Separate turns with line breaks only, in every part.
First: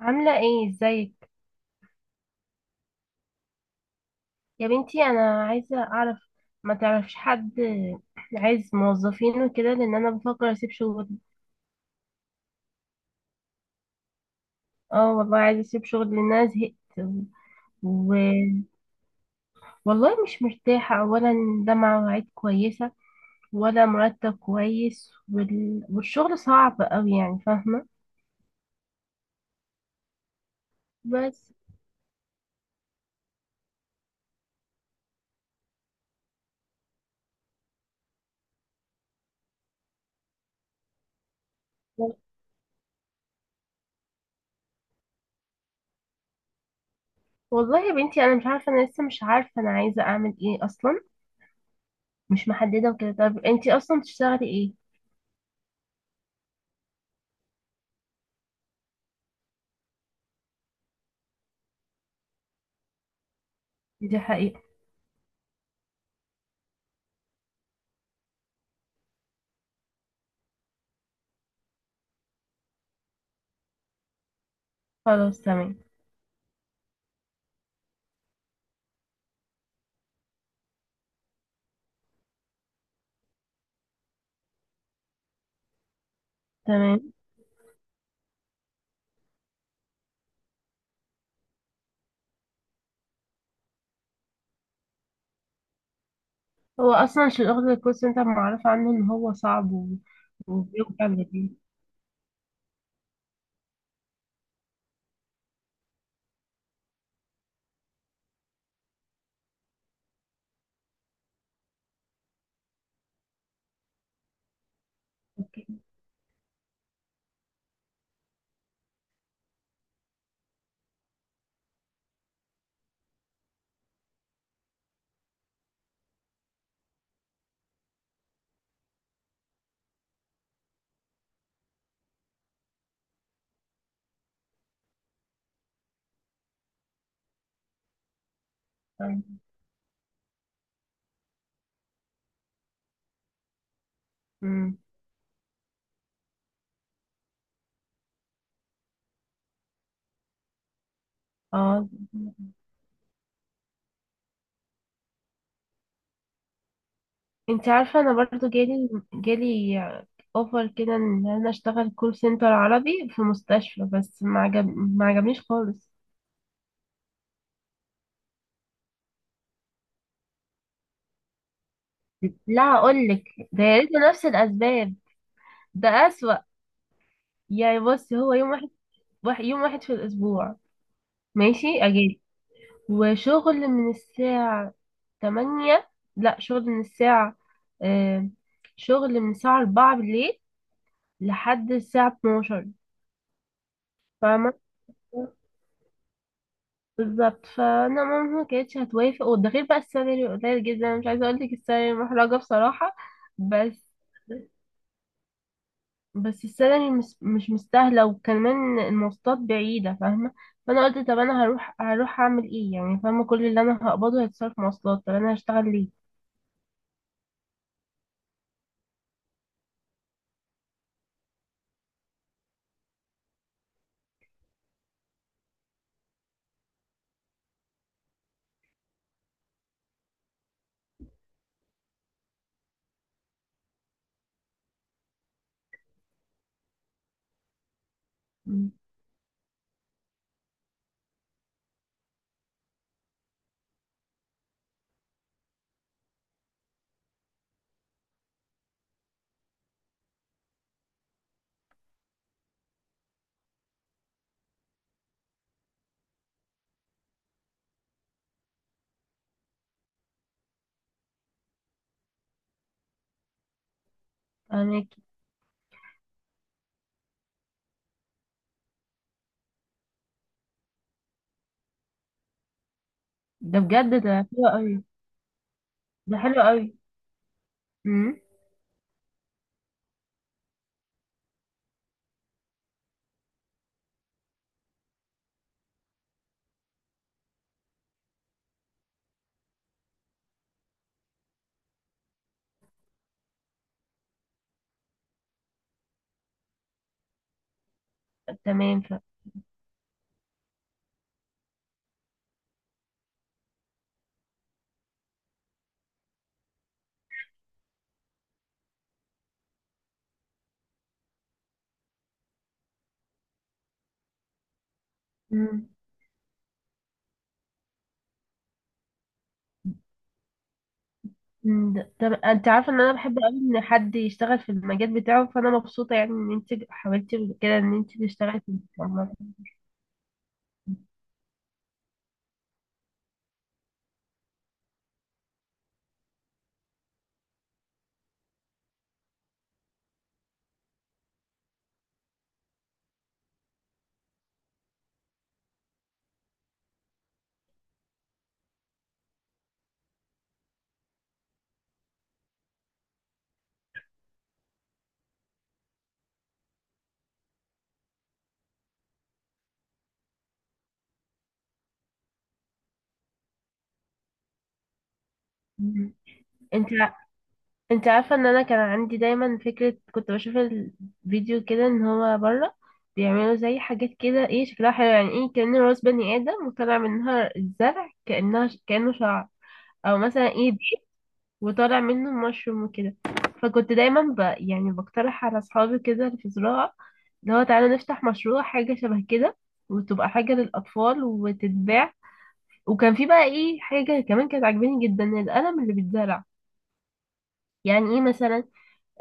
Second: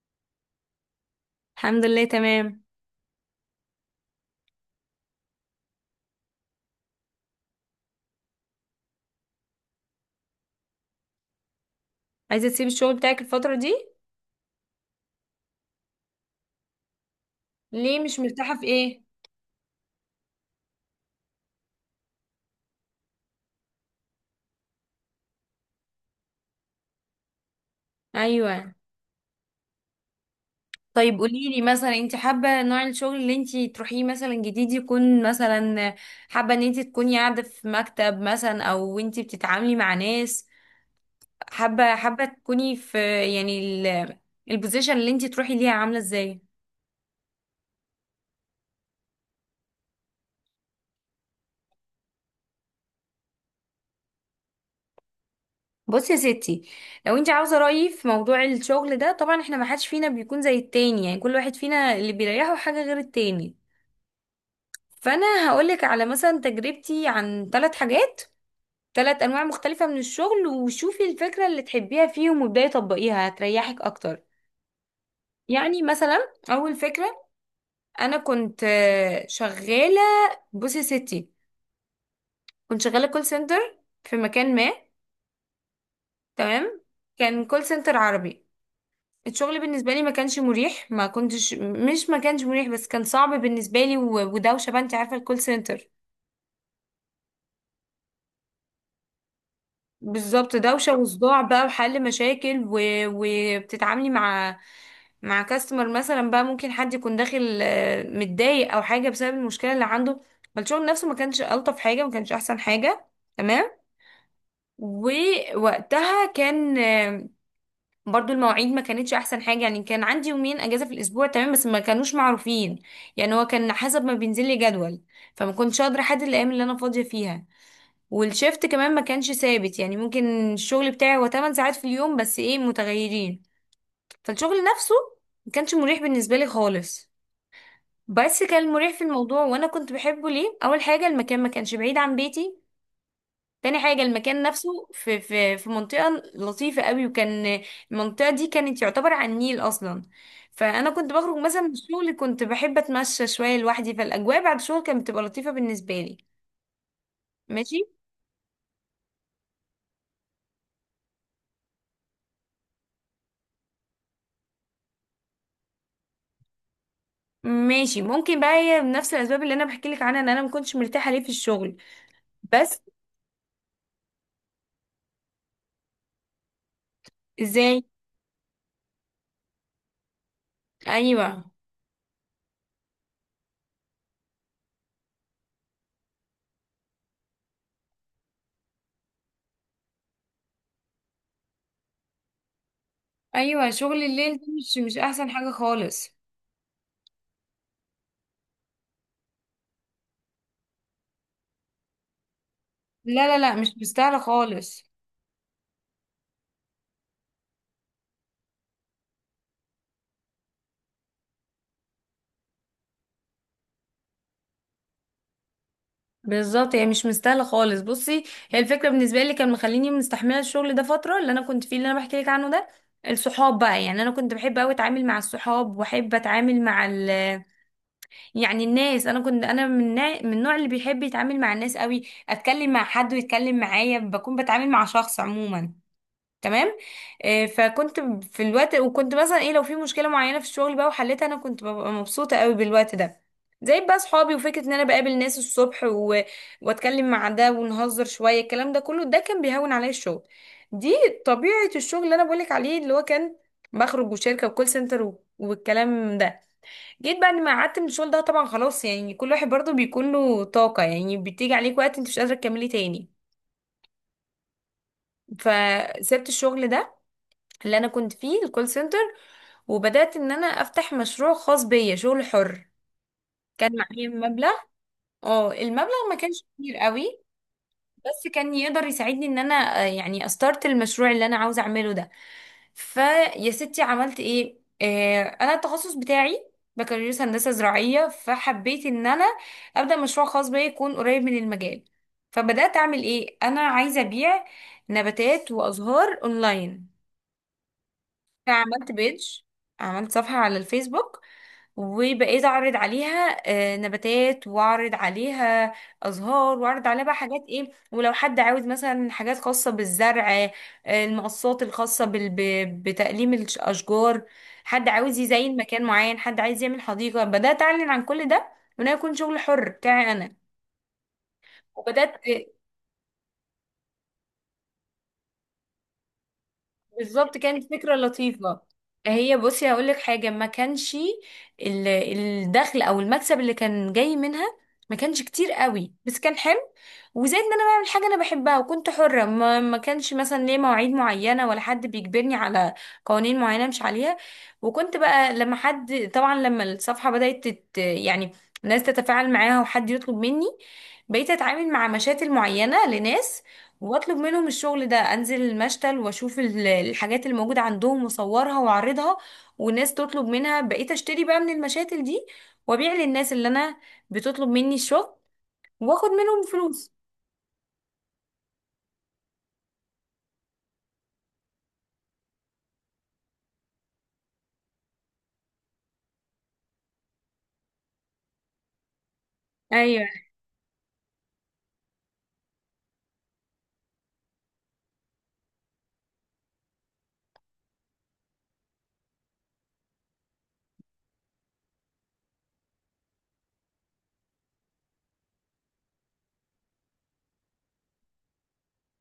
عاملة ايه ازيك؟
الحمد لله، تمام.
يا بنتي انا عايزة اعرف، ما تعرفش حد عايز موظفين وكده لان انا بفكر اسيب شغل.
عايزة تسيبي الشغل بتاعك الفترة دي؟
اه والله عايزة اسيب شغل لان انا زهقت.
ليه
و...
مش مرتاحة؟ في ايه؟
والله مش مرتاحة اولا، ده مع مواعيد كويسة ولا مرتب كويس والشغل صعب اوي يعني فاهمة.
ايوه. طيب،
بس
قوليلي مثلا، انت حابة نوع الشغل اللي انت تروحيه مثلا جديد يكون مثلا، حابة ان انت تكوني قاعدة في مكتب مثلا او انت بتتعاملي مع ناس؟ حابة
و-
حابة تكوني في، يعني ال- البوزيشن اللي انت تروحي ليها عاملة ازاي؟
والله يا بنتي انا مش عارفة، انا لسه مش عارفة انا عايزة اعمل ايه اصلا، مش محددة وكده. طب انتي اصلا بتشتغلي ايه؟
بصي يا ستي، لو انت عاوزه رايي في موضوع الشغل ده، طبعا احنا ما حدش فينا بيكون زي التاني، يعني كل واحد فينا اللي بيريحه حاجه غير التاني.
دي حقيقة.
فانا هقولك على مثلا تجربتي عن ثلاث حاجات، ثلاث انواع مختلفة من الشغل، وشوفي الفكرة اللي تحبيها فيهم وابداي طبقيها، هتريحك اكتر.
خلاص تمام.
يعني مثلا اول فكرة، انا كنت شغالة. بصي يا ستي، كنت شغالة كول سنتر في مكان ما. تمام.
تمام.
كان كول سنتر عربي. الشغل بالنسبة لي ما كانش مريح، ما كنتش مش ما كانش مريح، بس كان صعب بالنسبة لي ودوشة بقى، انت عارفة الكول سنتر.
هو اصلا شغل الكول سنتر معروف عنه ان هو صعب
بالظبط، دوشة
وبيوجع
وصداع
الجبين.
بقى، وحل مشاكل وبتتعاملي مع كاستمر مثلا، بقى ممكن حد يكون داخل متضايق او حاجة بسبب المشكلة اللي عنده. فالشغل نفسه ما كانش ألطف حاجة، ما كانش احسن حاجة. تمام. ووقتها كان آه، برضو المواعيد ما كانتش احسن حاجة، يعني كان عندي يومين اجازة في الاسبوع، تمام، بس ما كانوش معروفين. يعني هو كان حسب ما بينزل لي جدول، فما كنتش قادرة احدد الايام اللي انا فاضية فيها. والشيفت كمان ما كانش ثابت، يعني ممكن الشغل بتاعي هو 8 ساعات في اليوم، بس ايه، متغيرين. فالشغل نفسه ما كانش مريح بالنسبة لي خالص. بس كان مريح في الموضوع، وانا كنت بحبه ليه. اول حاجة، المكان ما كانش بعيد عن بيتي. تاني حاجة، المكان نفسه
مم.
في منطقة لطيفة قوي، وكان المنطقة دي كانت يعتبر على النيل أصلا. فأنا كنت بخرج مثلا من
اه
الشغل، كنت بحب أتمشى شوية لوحدي، فالأجواء بعد الشغل كانت بتبقى لطيفة بالنسبة لي.
انت
ماشي.
عارفه انا برضو جالي جالي اوفر كده ان انا اشتغل كول سنتر عربي في مستشفى بس ما عجبنيش خالص.
ماشي، ممكن بقى هي بنفس الاسباب اللي انا بحكي لك عنها ان انا ما كنتش مرتاحه ليه في الشغل.
لا
بس
اقول لك، ده يا ريت نفس الاسباب، ده اسوأ. يعني
ازاي؟
بص هو يوم واحد، يوم واحد في الاسبوع،
ايوه،
ماشي اجازه، وشغل من الساعه تمانية لا شغل من الساعة، آه شغل من الساعة أربعة بالليل لحد الساعة اتناشر.
ايوه، شغل الليل ده
فاهمة؟
مش احسن حاجه خالص.
بالظبط، فأنا ماما ما كانتش هتوافق، وده غير بقى السالري قليل جدا، أنا مش عايزة أقولك السالري محرجة بصراحة.
لا، لا، لا، مش
بس
مستاهلة خالص.
بس السالري مش مستاهلة، وكمان المواصلات بعيدة فاهمة. فأنا قلت طب أنا هروح أعمل إيه يعني، فاهمة؟ كل اللي أنا هقبضه هيتصرف مواصلات، طب أنا هشتغل ليه؟
بالظبط، هي مش مستاهله خالص. بصي، هي الفكره بالنسبه لي كان مخليني مستحمله الشغل ده فتره اللي انا كنت فيه اللي انا بحكي لك عنه ده. الصحاب بقى، يعني انا كنت بحب قوي اتعامل مع الصحاب واحب اتعامل مع ال يعني الناس. انا كنت انا من النوع اللي بيحب يتعامل مع الناس قوي، اتكلم مع حد ويتكلم معايا، بكون بتعامل مع شخص عموما. تمام. فكنت في
مم.
الوقت، وكنت مثلا ايه لو في مشكله معينه في الشغل بقى وحلتها، انا كنت ببقى مبسوطه قوي بالوقت ده. زي بقى صحابي، وفكره ان انا بقابل ناس الصبح واتكلم مع ده ونهزر شويه، الكلام ده كله ده كان بيهون عليا الشغل. دي طبيعه الشغل اللي انا بقولك عليه، اللي هو كان بخرج وشركه وكول سنتر والكلام ده. جيت بعد ما قعدت من الشغل ده طبعا، خلاص يعني كل واحد برضه بيكون له طاقة، يعني بتيجي عليك وقت انت مش قادرة تكملي تاني.
فاهمك.
فسبت الشغل ده اللي انا كنت فيه، الكول سنتر. وبدأت ان انا افتح مشروع خاص بيا، شغل حر.
ده
كان
بجد
معايا
ده حلو
مبلغ.
أوي.
اه المبلغ ما
ده
كانش
حلو
كبير قوي،
أوي.
بس كان يقدر يساعدني ان انا يعني استارت المشروع اللي انا عاوزه اعمله ده. فيا ستي عملت ايه. انا التخصص بتاعي بكالوريوس هندسه زراعيه، فحبيت ان انا ابدا مشروع خاص بيا يكون قريب من المجال. فبدات اعمل ايه. انا عايزه ابيع نباتات وازهار اونلاين. انا
تمام.
عملت
ف
بيج، عملت صفحة على الفيسبوك، وبقيت اعرض عليها نباتات، واعرض عليها ازهار، واعرض عليها بقى حاجات ايه، ولو حد عاوز مثلا حاجات خاصة بالزرع، المقصات الخاصة بتقليم الاشجار. حد عاوز يزين
مم.
مكان معين، حد عايز يعمل حديقة، بدأت اعلن عن كل ده، وانا يكون شغل حر بتاعي انا.
مم. ده- طب
وبدأت.
انت عارفه ان انا بحب قوي ان حد يشتغل في المجال بتاعه، فانا مبسوطه يعني ان انت حاولتي
بالظبط،
كده
كانت
ان
فكرة
انت تشتغلي في
لطيفة.
المجال.
هي بصي هقول لك حاجة، ما كانش الدخل او المكسب اللي كان جاي منها ما كانش كتير قوي، بس كان حلو. وزائد ان انا بعمل حاجة انا بحبها، وكنت حرة، ما كانش مثلا ليه مواعيد معينة، ولا حد بيجبرني على قوانين معينة مش عليها. وكنت بقى لما حد، طبعا لما الصفحة بدأت يعني الناس تتفاعل معاها وحد يطلب مني، بقيت اتعامل مع مشاتل معينة لناس، واطلب منهم الشغل ده، انزل المشتل واشوف الحاجات اللي موجوده عندهم، واصورها واعرضها. والناس تطلب منها، بقيت اشتري بقى من المشاتل دي، وابيع للناس اللي انا بتطلب مني الشغل،
مم.
واخد منهم
انت،
فلوس.
انت عارفة ان انا كان عندي دايما فكرة، كنت بشوف الفيديو كده ان هو بره بيعملوا زي حاجات كده ايه شكلها حلو، يعني ايه كأن راس بني ادم وطالع منها الزرع كأنها كأنه شعر. او
ايوه.
مثلا ايه دي وطالع منه مشروم وكده. فكنت دايما يعني بقترح على اصحابي كده اللي في زراعة، اللي هو تعالى نفتح مشروع حاجة شبه كده، وتبقى حاجة للأطفال وتتباع. وكان في بقى ايه حاجة كمان كانت عاجباني جدا، القلم اللي بيتزرع. يعني ايه مثلا،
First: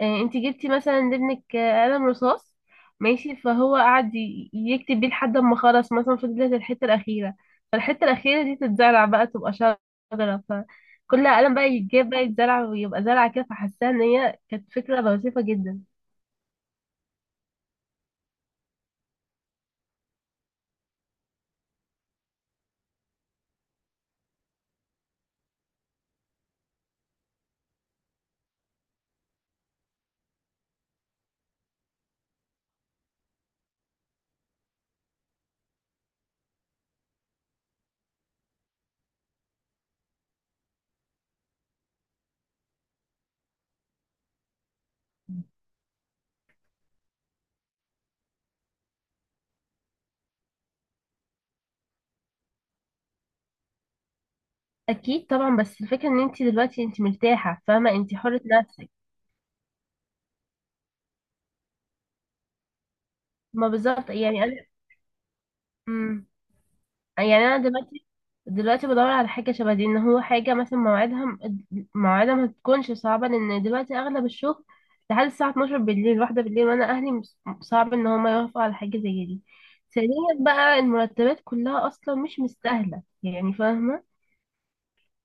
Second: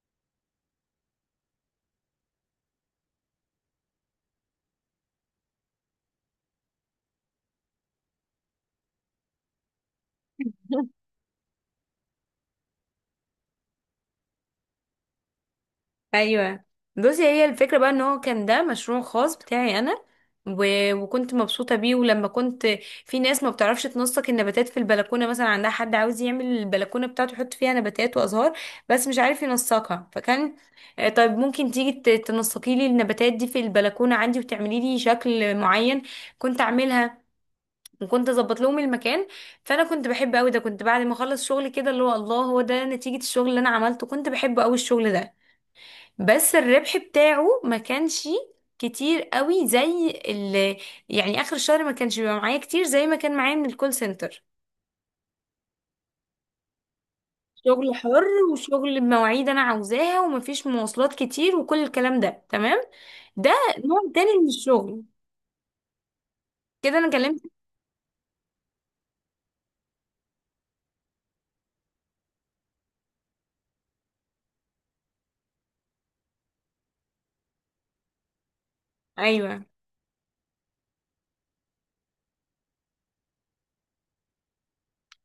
انت جبتي مثلا لابنك قلم رصاص ماشي، فهو قعد يكتب بيه لحد ما خلص مثلا، فضلت الحته الاخيره، فالحته الاخيره دي تتزرع بقى تبقى شجره، فكل قلم بقى يتجاب بقى يتزرع ويبقى زرعه كده. فحاساها ان هي كانت فكره لطيفه جدا.
ايوه، بصي هي الفكره بقى، ان هو كان ده مشروع خاص بتاعي انا، وكنت مبسوطه بيه. ولما كنت، في ناس ما بتعرفش تنسق النباتات في البلكونه، مثلا عندها حد عاوز يعمل البلكونه بتاعته يحط فيها نباتات وازهار بس مش عارف ينسقها، فكان طيب ممكن تيجي تنسقي لي النباتات دي في البلكونه عندي وتعملي لي شكل معين، كنت اعملها، وكنت اظبط لهم المكان. فانا كنت بحب قوي ده، كنت بعد ما اخلص شغل كده اللي هو، الله، هو ده نتيجه الشغل اللي انا عملته، كنت بحب قوي الشغل ده. بس الربح بتاعه ما كانش كتير قوي زي اللي، يعني اخر الشهر ما كانش بيبقى معايا كتير زي ما كان معايا من الكول سنتر.
اكيد طبعا، بس الفكره ان انت دلوقتي انت مرتاحه فاهمه،
شغل
انت
حر،
حره نفسك.
وشغل بمواعيد انا عاوزاها، ومفيش مواصلات كتير، وكل الكلام ده. تمام. ده
ما بالظبط
نوع تاني
يعني
من
انا.
الشغل،
مم.
كده انا
يعني
كلمت.
انا دلوقتي بدور على حاجه شبه دي، ان هو حاجه مثلا مواعيدها مواعيدها ما تكونش صعبه، لان دلوقتي اغلب الشغل لحد الساعه 12 بالليل، واحده بالليل، وانا اهلي صعب ان هم يوافقوا على حاجه زي دي.
ايوه،
ثانيا بقى، المرتبات كلها اصلا مش مستاهله يعني فاهمه.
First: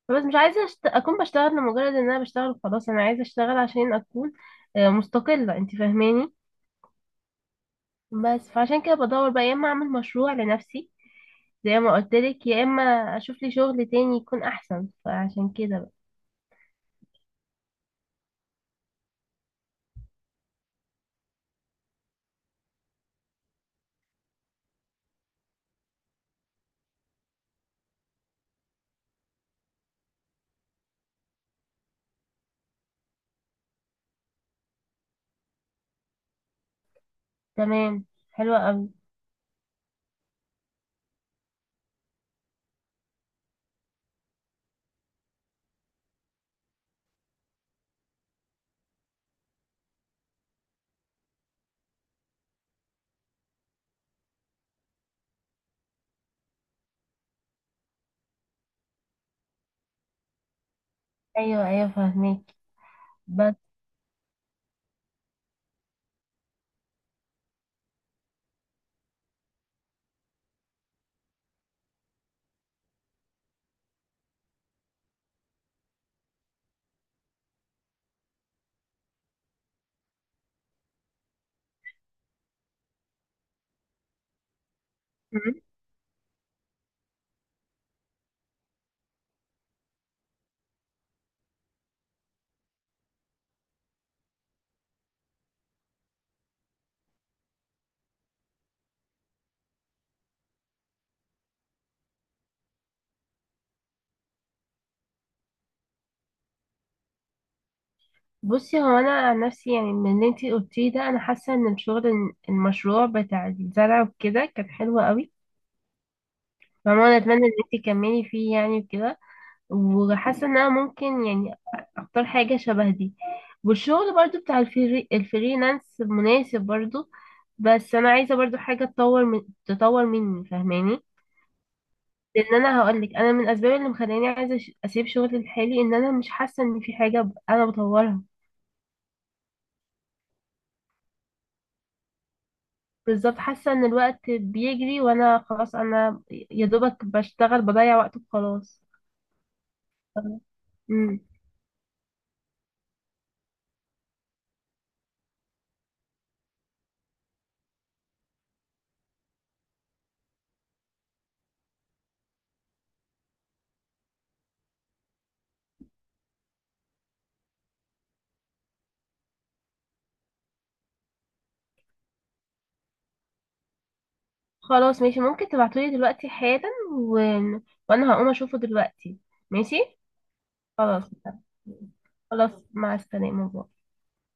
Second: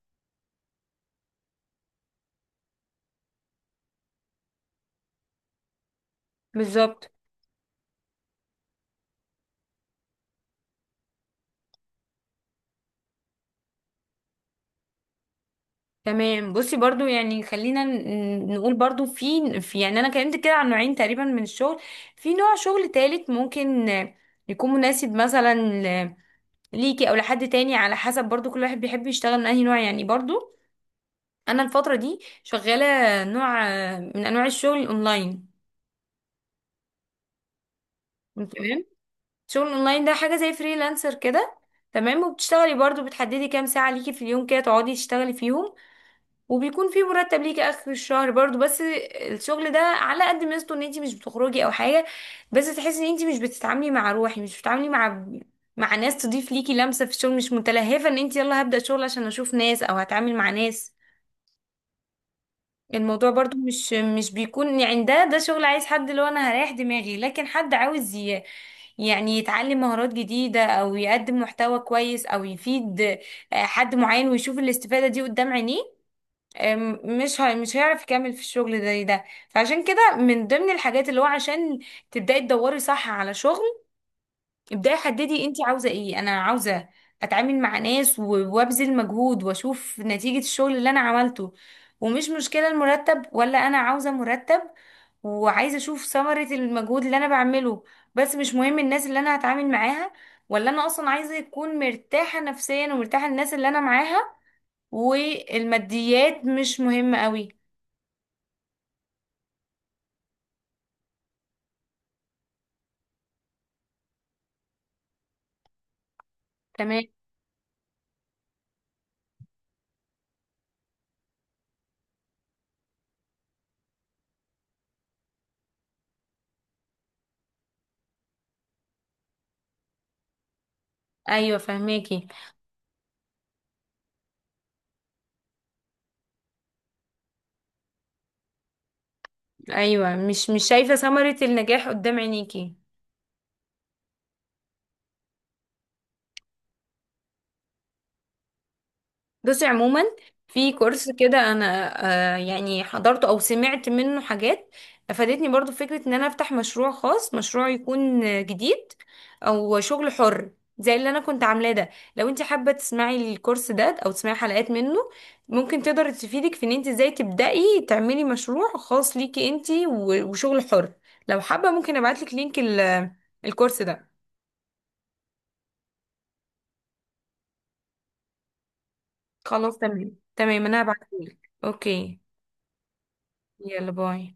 بس مش عايزه اكون بشتغل لمجرد ان انا بشتغل خلاص، انا عايزه اشتغل عشان اكون مستقله، انت فاهماني.
بالظبط.
بس فعشان كده بدور بقى يا اما اعمل مشروع لنفسي زي ما قلت لك، يا اما اشوف لي شغل تاني يكون احسن، فعشان كده بقى.
تمام، بصي برضو، يعني خلينا نقول برضو في يعني انا كلمت كده عن نوعين تقريبا من الشغل. في نوع شغل تالت ممكن يكون مناسب مثلا ليكي او لحد تاني، على حسب برضو كل واحد بيحب يشتغل من انهي نوع يعني. برضو انا الفترة دي شغالة نوع من انواع الشغل الاونلاين.
تمام. حلوة
تمام.
قوي.
الشغل الاونلاين ده حاجة زي فريلانسر كده. تمام، وبتشتغلي برضو، بتحددي كام ساعة ليكي في اليوم كده تقعدي تشتغلي فيهم، وبيكون في مرتب ليكي اخر الشهر برضو. بس الشغل ده على قد ميزته ان انتي مش بتخرجي او حاجة، بس تحسي ان انتي مش بتتعاملي مع روحي، مش بتتعاملي مع ناس تضيف ليكي لمسة في الشغل، مش متلهفة ان انتي، يلا هبدأ شغل عشان اشوف ناس او هتعامل مع ناس.
ايوه ايوه فاهمك.
الموضوع
بس.
برضو مش بيكون يعني، ده شغل عايز حد اللي هو انا هريح دماغي، لكن حد عاوز يعني يتعلم مهارات جديدة او يقدم محتوى كويس او يفيد حد معين ويشوف الاستفادة دي قدام عينيه. مش هيعرف يكمل في الشغل ده، فعشان كده من ضمن الحاجات اللي هو عشان تبدأي تدوري صح على شغل، ابداي حددي انت
مم.
عاوزه ايه. انا عاوزه اتعامل مع ناس وابذل مجهود واشوف نتيجه الشغل اللي انا عملته، ومش مشكله المرتب، ولا انا عاوزه مرتب وعايزه اشوف ثمره المجهود اللي انا بعمله. بس مش مهم الناس اللي انا هتعامل معاها، ولا انا اصلا عايزه اكون مرتاحه نفسيا ومرتاحه للناس اللي انا معاها، والماديات مش مهمه قوي.
بصي هو انا عن نفسي يعني من اللي انتي قلتيه ده، انا حاسه ان الشغل، المشروع بتاع الزرع وكده كان حلو قوي،
تمام.
فما انا اتمنى ان انتي تكملي فيه يعني وكده. وحاسه ان انا ممكن يعني اختار حاجه شبه دي. والشغل برضو بتاع الفريلانس مناسب برضو. بس انا عايزه برضو حاجه تطور من، تطور مني فاهماني.
ايوه، فهماكي.
لان انا هقول لك، انا من الاسباب اللي مخلاني عايزه اسيب شغلي الحالي ان انا مش حاسه ان في حاجه انا بطورها.
ايوه، مش شايفه ثمره النجاح قدام عينيكي.
بالظبط حاسه ان الوقت بيجري وانا خلاص، انا يا دوبك بشتغل بضيع وقت وخلاص.
بصي عموما، في كورس
امم
كده انا يعني حضرته او سمعت منه حاجات افادتني، برضو فكرة ان انا افتح مشروع خاص، مشروع يكون جديد، او شغل حر زي اللي انا كنت عاملاه ده. لو انت حابة تسمعي الكورس ده او تسمعي حلقات منه، ممكن تقدر تفيدك في ان انت ازاي تبدأي تعملي مشروع خاص ليكي انت وشغل حر. لو حابة ممكن ابعتلك لينك الكورس ده.
خلاص ماشي، ممكن تبعتولي دلوقتي حالا وانا هقوم اشوفه دلوقتي. ماشي.
خلاص، تمام تمام، انا
خلاص.
هبعتهولك. اوكي،
خلاص مع السلامه باي.
يلا باي.